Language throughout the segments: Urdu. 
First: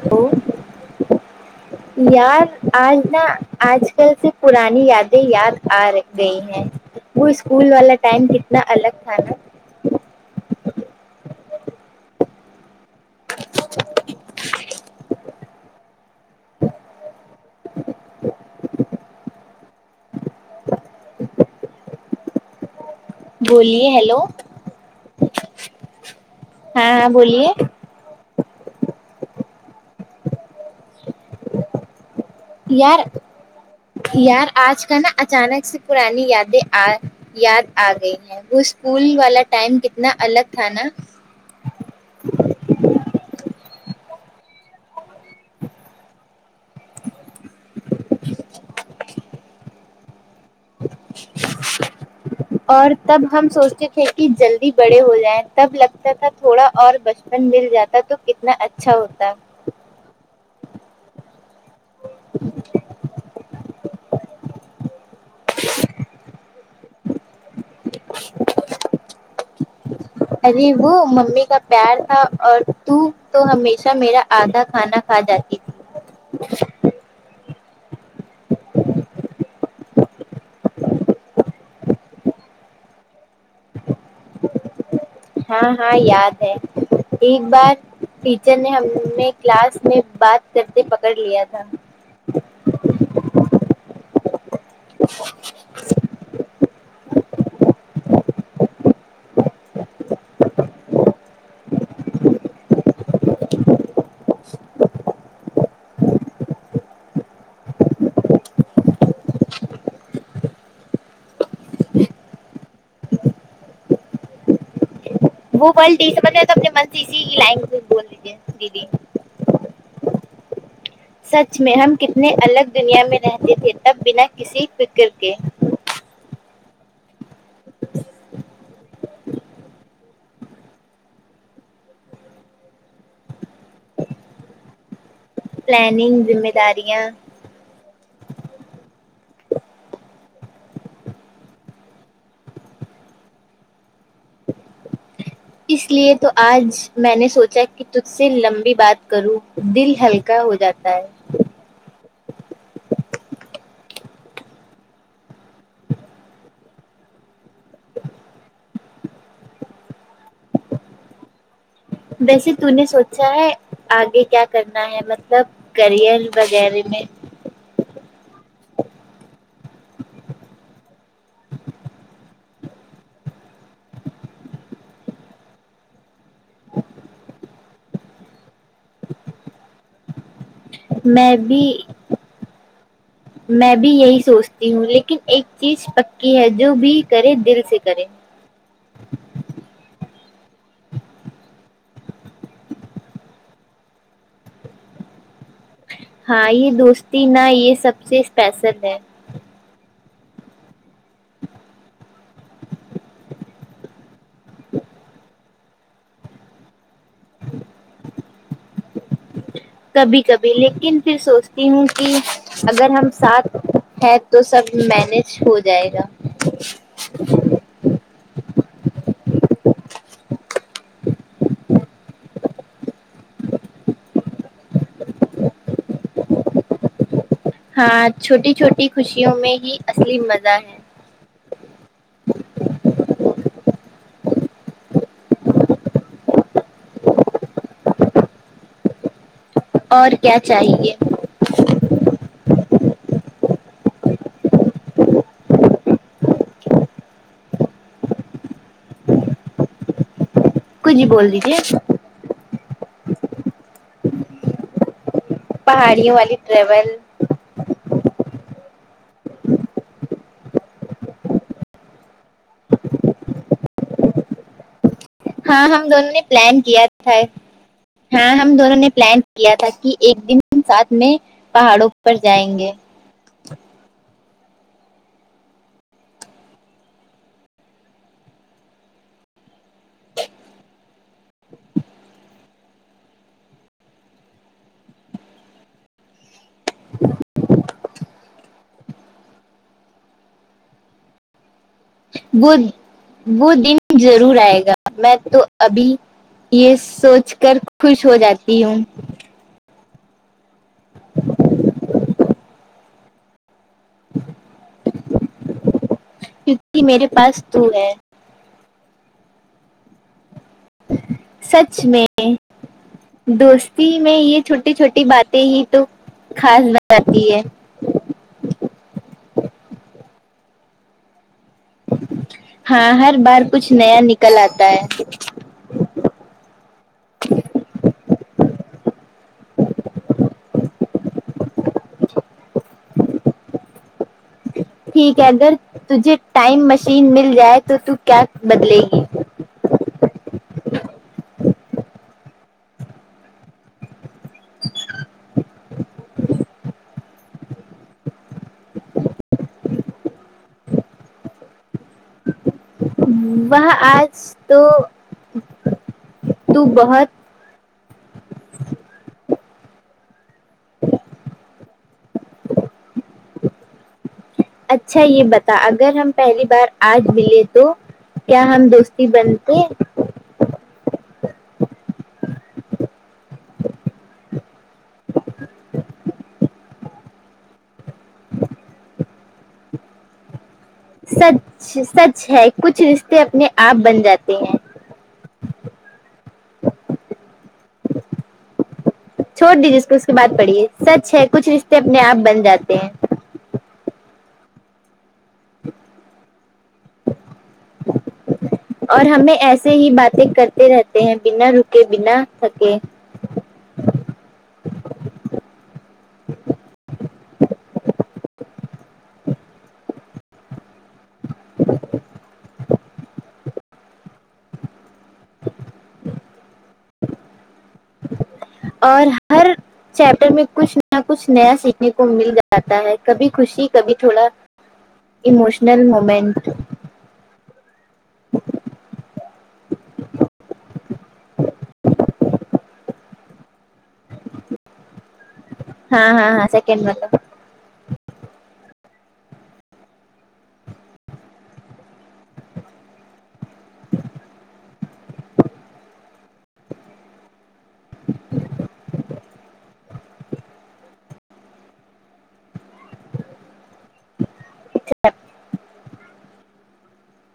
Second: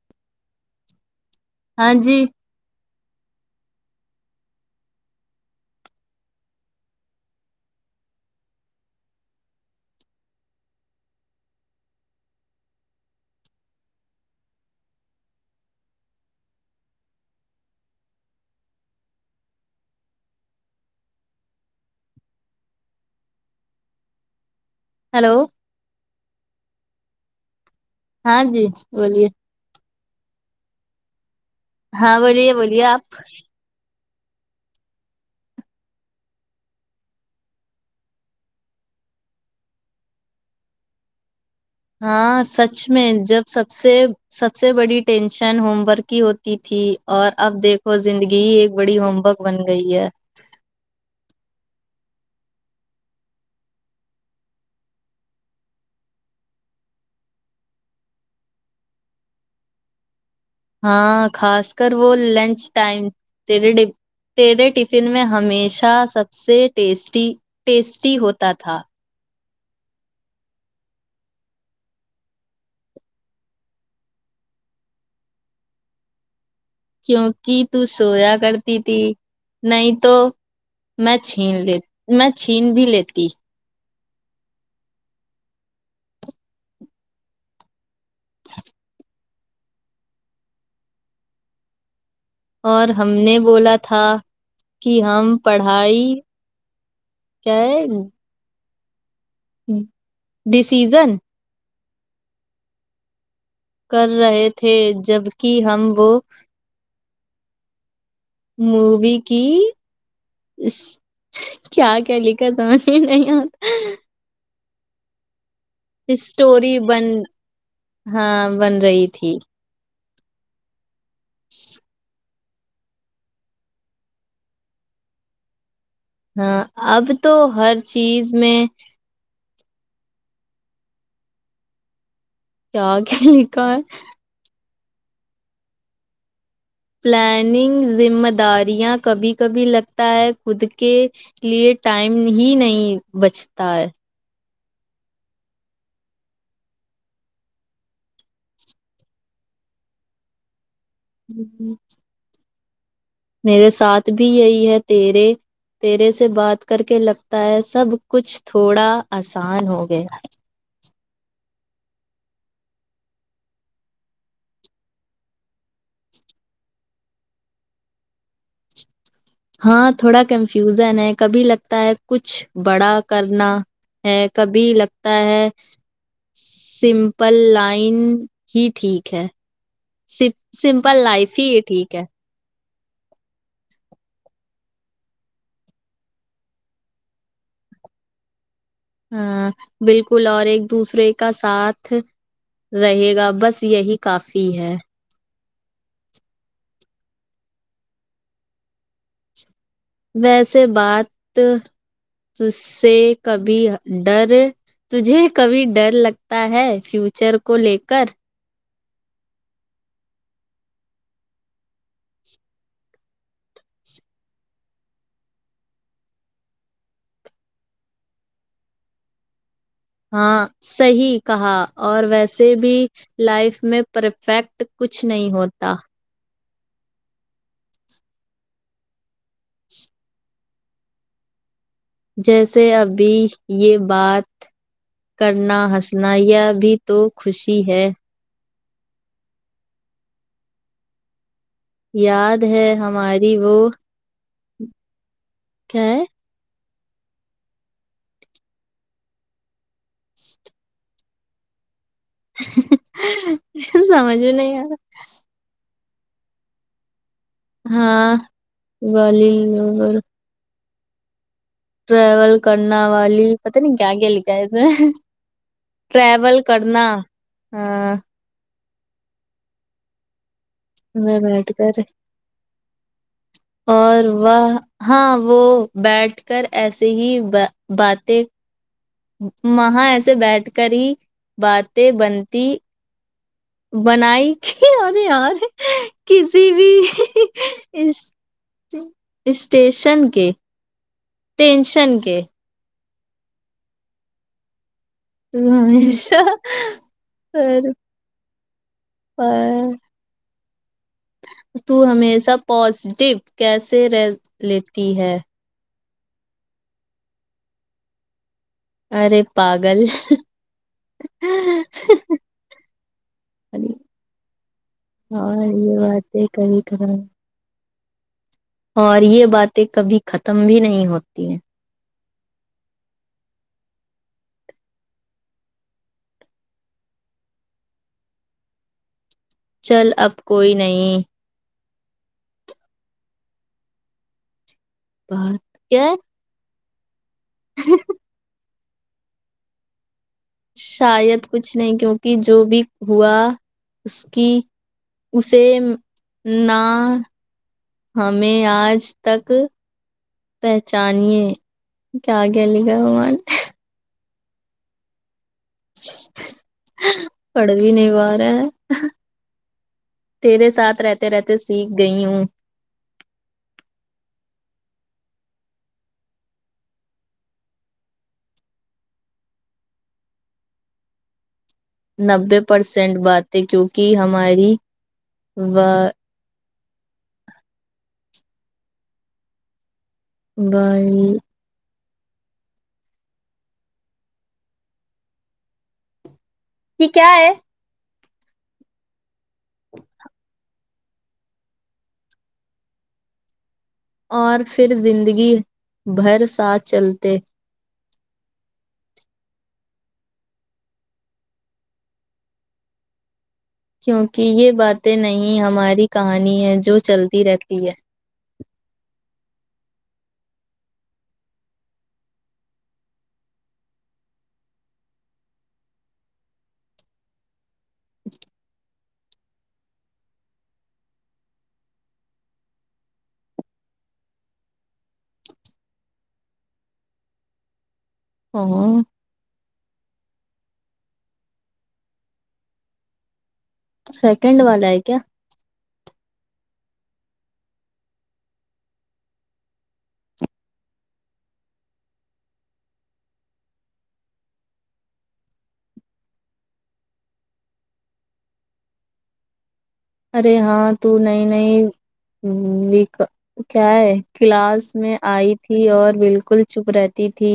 ہلو ہاں جی یار آج نہ آج کل سے پرانی یادیں یاد آ گئی ہیں وہ اسکول والا ٹائم کتنا الگ تھا نا بولیے ہیلو ہیلو ہاں ہاں بولیے ہاں جی بولیے ہاں بولیے بولیے یار آپ یار آج کل نا اچانک سے پرانی یادیں آ یاد آ گئی ہے وہ اسکول والا ٹائم کتنا الگ تھا نا ہاں سچ میں جب سب سے سب سے بڑی ٹینشن ہوم ورک کی ہو تھی اور اب دیکھو زندگی ایک بڑی ہوم ورک بن گئی ہے اور تب ہم سوچتے تھے کی جلدی بڑے ہو جائےیں تب لگتا تھا تھوڑا اور بچ پن مل جاتا تو کتنا اچھا ہوتا ہاں خاص کر وہ لنچ ٹائم تے تیرے تیرے ٹی ٹفن میں ہمیشہ سب سے ٹیسٹی ٹیسٹی ہوتا تھا ارے وہ ممی کا پیار تھا اور تو تو ہمیشہ میرا آدھا کھانا کھا جاتی تھی کیونکہ تو سویا کرتی تھی نہیں تو میں چھین لیتی میں چھین بھی لیتی ہاں ہاں یاد ہے ایک بار ٹیچر نے ہمیں کلاس میں بات کرتے پکڑ لیا تھا اور ہم نے بولا تھا کہ ہم پڑھائی کیا یں ڈسیزن کر رہے تھے جبک ہم وہ مووی کی اس کیا کیا لکھا سمجھ نہیں آتا وہ بولتی سمجھ میں تو اپنے اسٹوری من سے بن اسی کی لائگج بول دیجیے ہاں بن دیدی رہی تھی [unintelligible] سچ میں ہم کتنے الگ دنیا میں رہتے تھے تب بنا کسی فکر کے ہاں اب تو ہر چیز میں کیا کیا لکھا ہے پلاننگ ویمن پلاننگ ذمہ داریاں کبھی کبھی لگتا ہے خود کے لیے ٹائم ہی نہیں بچتا ہے اس لیے تو آج میں نے سوچا کہ تجھ سے لمبی بات کروں دل ہل کا ہو جاتا ہے [unintelligible] میرے ساتھ بھی یہی ہے تیرے تیرے سے بات کر کے لگتا ہے سب کچھ تھوڑا آسان ہو گیا ویسے تو نے سوچا ہے آگے کیا کرنا ہے مطلب کرئر وغیرہ میں ہاں تھوڑا کنفیوزن ہے کبھی لگتا ہے کچھ بڑا کرنا ہے کبھی لگتا ہے سمپل لائن ہی ٹھیک ہے سپ میں بھی میں بھی یہی سوچتی ہوں لیکن ایک چیز پکی ہے جو بھی کرے دل سے کرے ہاں بالکل اور ایک دوسرے کا ساتھ رہے گا بس یہی کافی ہے ہاں یہ دوستی نا یہ سب سے اسپیشل ہے ویسے بات چس سے کبھی ڈر تجھے کبھی ڈر لگتا ہے فیوچر کو لے کر کبھی کبھی لیکن پھر سوچتی ہوں کہ اگر ہم ساتھ ہیں تو سب مینج ہو جائے گا ہاں صیح کہا اور ویسے بھی لائف میں پرفیکٹ کچھ نہیں ہوتا ہاں چھوٹی چھوٹی خوشیوں میں ہی اصلی مزہ ہے جیسے ابھی یہ بات کرنا ہسنا یہ بھی تو خوشی ہے اور کیا چاہیے یاد ہے ہماری وہ کیا ہے کچھ بول دیجیے سمجھ میں نہیں آرا پہاڑیوں والی ٹریول ہاں گال [unintelligible] ٹریول کرنا والی پتا نہیں کیا کیا لکھا ہے اس میں ہاں ہم دونوں نے ٹریول پلان کیا کرنا تھا ہاں ہاں ہم دونوں نے پلان کیا تھا کہ ایک دن ہم ساتھ میں بیٹھ کر پہاڑوں پر جائیں گے [inaudible] اور وہ ہاں وہ بیٹھ کر ایسے ہی با باتیں وہاں ایسے بیٹھ کر ہی باتیں بنتی بنائی کہ ارے یار کسی بھی [inaudible] اس اسٹیشن کے ٹینشن کے وہ وہ دن ضرور آئے گا میں تو ابھی یہ سوچ کر خوش ہو جاتی ہوں اور تو ہمیشہ پوازیٹیو کیسے رہ لیتی ہے کیونکہ میرے پاس تو ہے ارے پاگل سچ میں دوستی میں یہ چھوٹی چھوٹی باتیں اور ہی یہ تو باتیں کبھی خاص کبھار بناتی ہے اور یہ باتیں کبھی ختم بھی نہیں ہوتی ہیں ہاں ہر بار کچھ نیا نکل آتا ہے چل اب کوئی نہیں ٹھیک ہے اگر بات کیا تجھے ٹائم مشین مل جائے تو تو کیا بدلے گی شاید کچھ نہیں کیونکہ جو بھی ہوا اس کی اسے نہ ہمیں آج تک پہچانیے کیا کیا لکھے وا وہ آج تو تو بہت پڑھ بھی نہیں پا رہے ہیں تیرے ساتھ رہتے رہتے سیکھ گئی ہوں اچھا یہ بتا اگر ہم پہلی بار آج ملے تو کیا ہم دوستی بنتے نبے پرسینٹ باتیں کیونکہ ہماری وا بائے سچ سچ ہے کچھ رشتے اپنے آپ بن جاتے ہیں یہ کیا ہے چھوڑ دیجیے اس کو اس کے بعد پڑھیے سچ ہے کچھ رشتے اپنے آپ بن جاتے ہیں اور پھر زندگی بھر ساتھ چلتے [inaudible] اور ہمیں ایسے ہی باتیں کرتے رہتے ہیں بنا رکے بنا تھکے کیونکہ یہ باتیں نہیں ہماری کہانی ہے جو چلتی رہتی ہے اور ہر چیپٹر میں کچھ نہ کچھ نیا سیکھنے کو مل جاتا ہے کبھی خوشی کبھی تھوڑا اموشنل مومنٹ ہاں سیکنڈ والا ہے کیا ہاں ہاں ہاں سیکنڈ والا ارے ہاں تو نئی نئی ویک کیا ہے کلاس میں آئی تھی اور بالکل چپ رہتی تھی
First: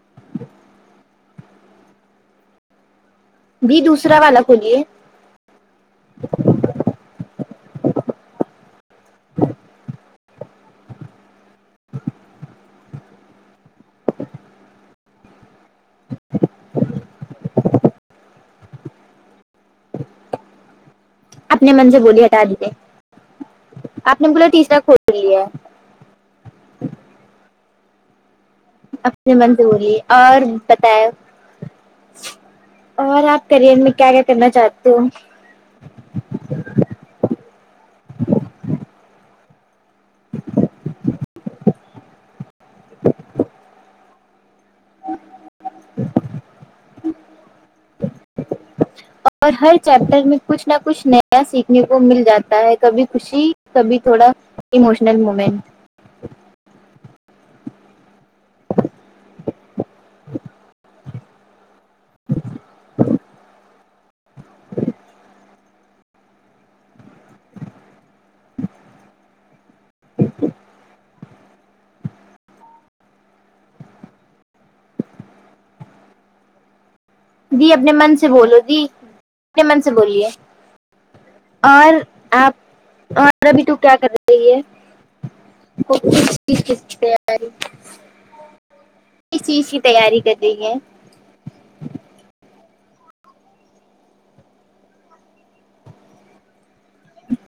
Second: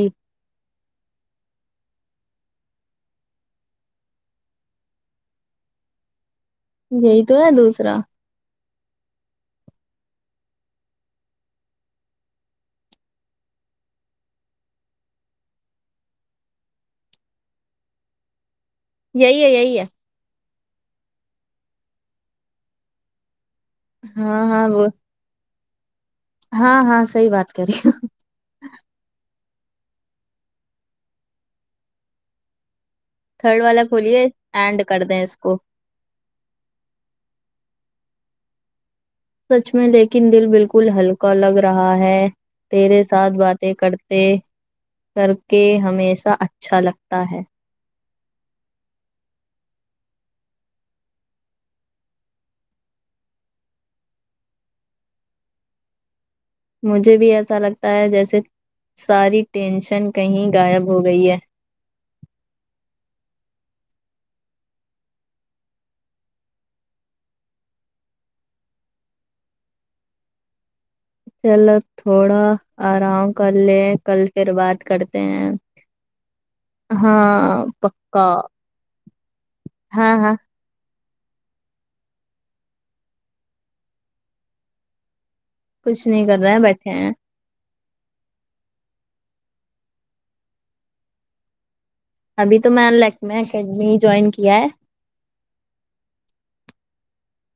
بی دوسرا والا کھولیے یہی تو ہے دوسرا [inaudible] یہی ہے یہی ہے اپنے من سے بولیے ہٹا دیجئے آپ نے ہاں بولا ہاں تیسرا وہ کھول لیا ہاں ہاں صحیح بات کررہی ہو اپنے من سے بولیے اور بتاے اور آپ تھرڈ کریئر والا میں کیا کیا کھولیے کرنا اینڈ چاہتی ہو کر دیں اس کو سچ میں لیکن دل بالکل ہلکا لگ رہا ہے تیرے ساتھ باتیں کر کے کر کے ہمیشہ اچھا لگتا ہے [inaudible] اور ہر چیپٹر میں کچھ نہ کچھ نیا سیکھنے کو مل جاتا ہے کبھی خوشی کبھی تھوڑا اموشنل مومنٹ مجھے بھی ایسا لگتا ہے جیسے ساری ٹینشن کہیں غائب ہو گئی ہے [inaudible] چلو تھوڑا آرام کر لے کل پھر بات کرتے ہیں ہاں دی اپنے من سے پکا بولو دی اپنے من سے ہاں بولیے ہاں اور آپ اور ابھی تو کیا کر رہی ہے کچھ نہیں کر رہے ہیں [unintelligible] بیٹھے ہیں کس چیز کی تیاری کر رہی ہے ابھی تو میں لیکمے اکیڈمی جوائن کیا ہے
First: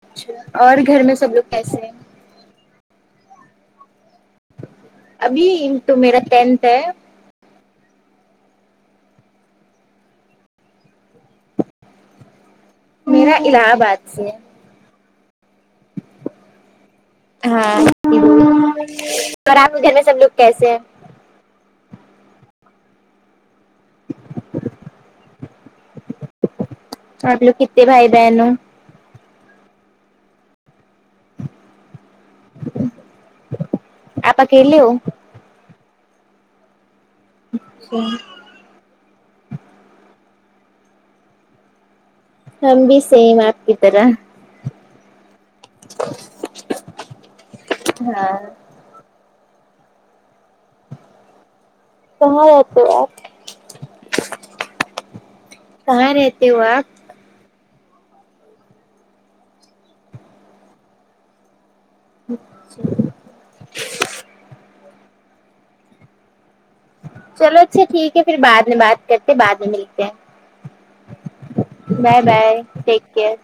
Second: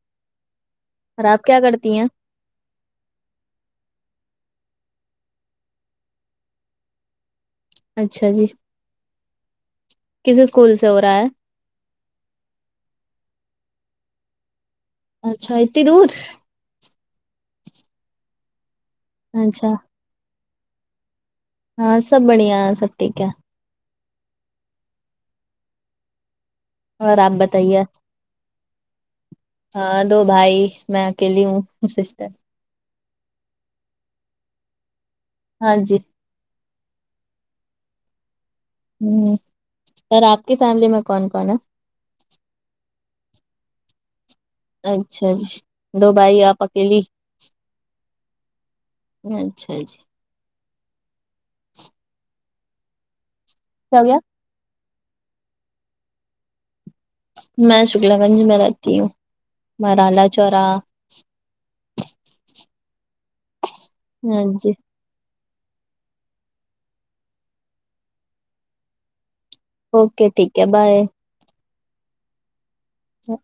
اچھا اور گھر میں اور سب آپ لوگ کیا کیسے ہیں کرتی ابھی تو میرا ٹینتھ ہے اچھا جی کس اسکول سے ہو رہا ہے میرا الہ آباد سے ہے اچھا اتی دور ہاں اور اچھا آپ کے گھر میں سب لوگ کیسے ہیں ہاں سب بڑھیا سب ٹھیک ہے اور آپ لوگ بتائیے کتنے بھائی بہن ہو ہاں دو بھائی میں اکیلی ہوں سسٹر آپ اکیلے ہو ہاں جی اچھا ہوں اور آپ کی فیملی میں کون کون ہے ہم بھی سیم آپ کی طرح اچھا جی دو بھائی آپ اکیلی ہاں اچھا جی کہاں رہتے ہو آپ کیا ہو گیا کہاں رہتے ہو آپ میں شکلا گنج میں رہتی ہوں مرالا چوراہا اچھا ہاں جی چلو اچھا ٹھیک ہے پھر بعد میں بات کرتے بعد میں ملتے ہیں اوکے ٹھیک ہے بائے بائے بائے ٹیک کیر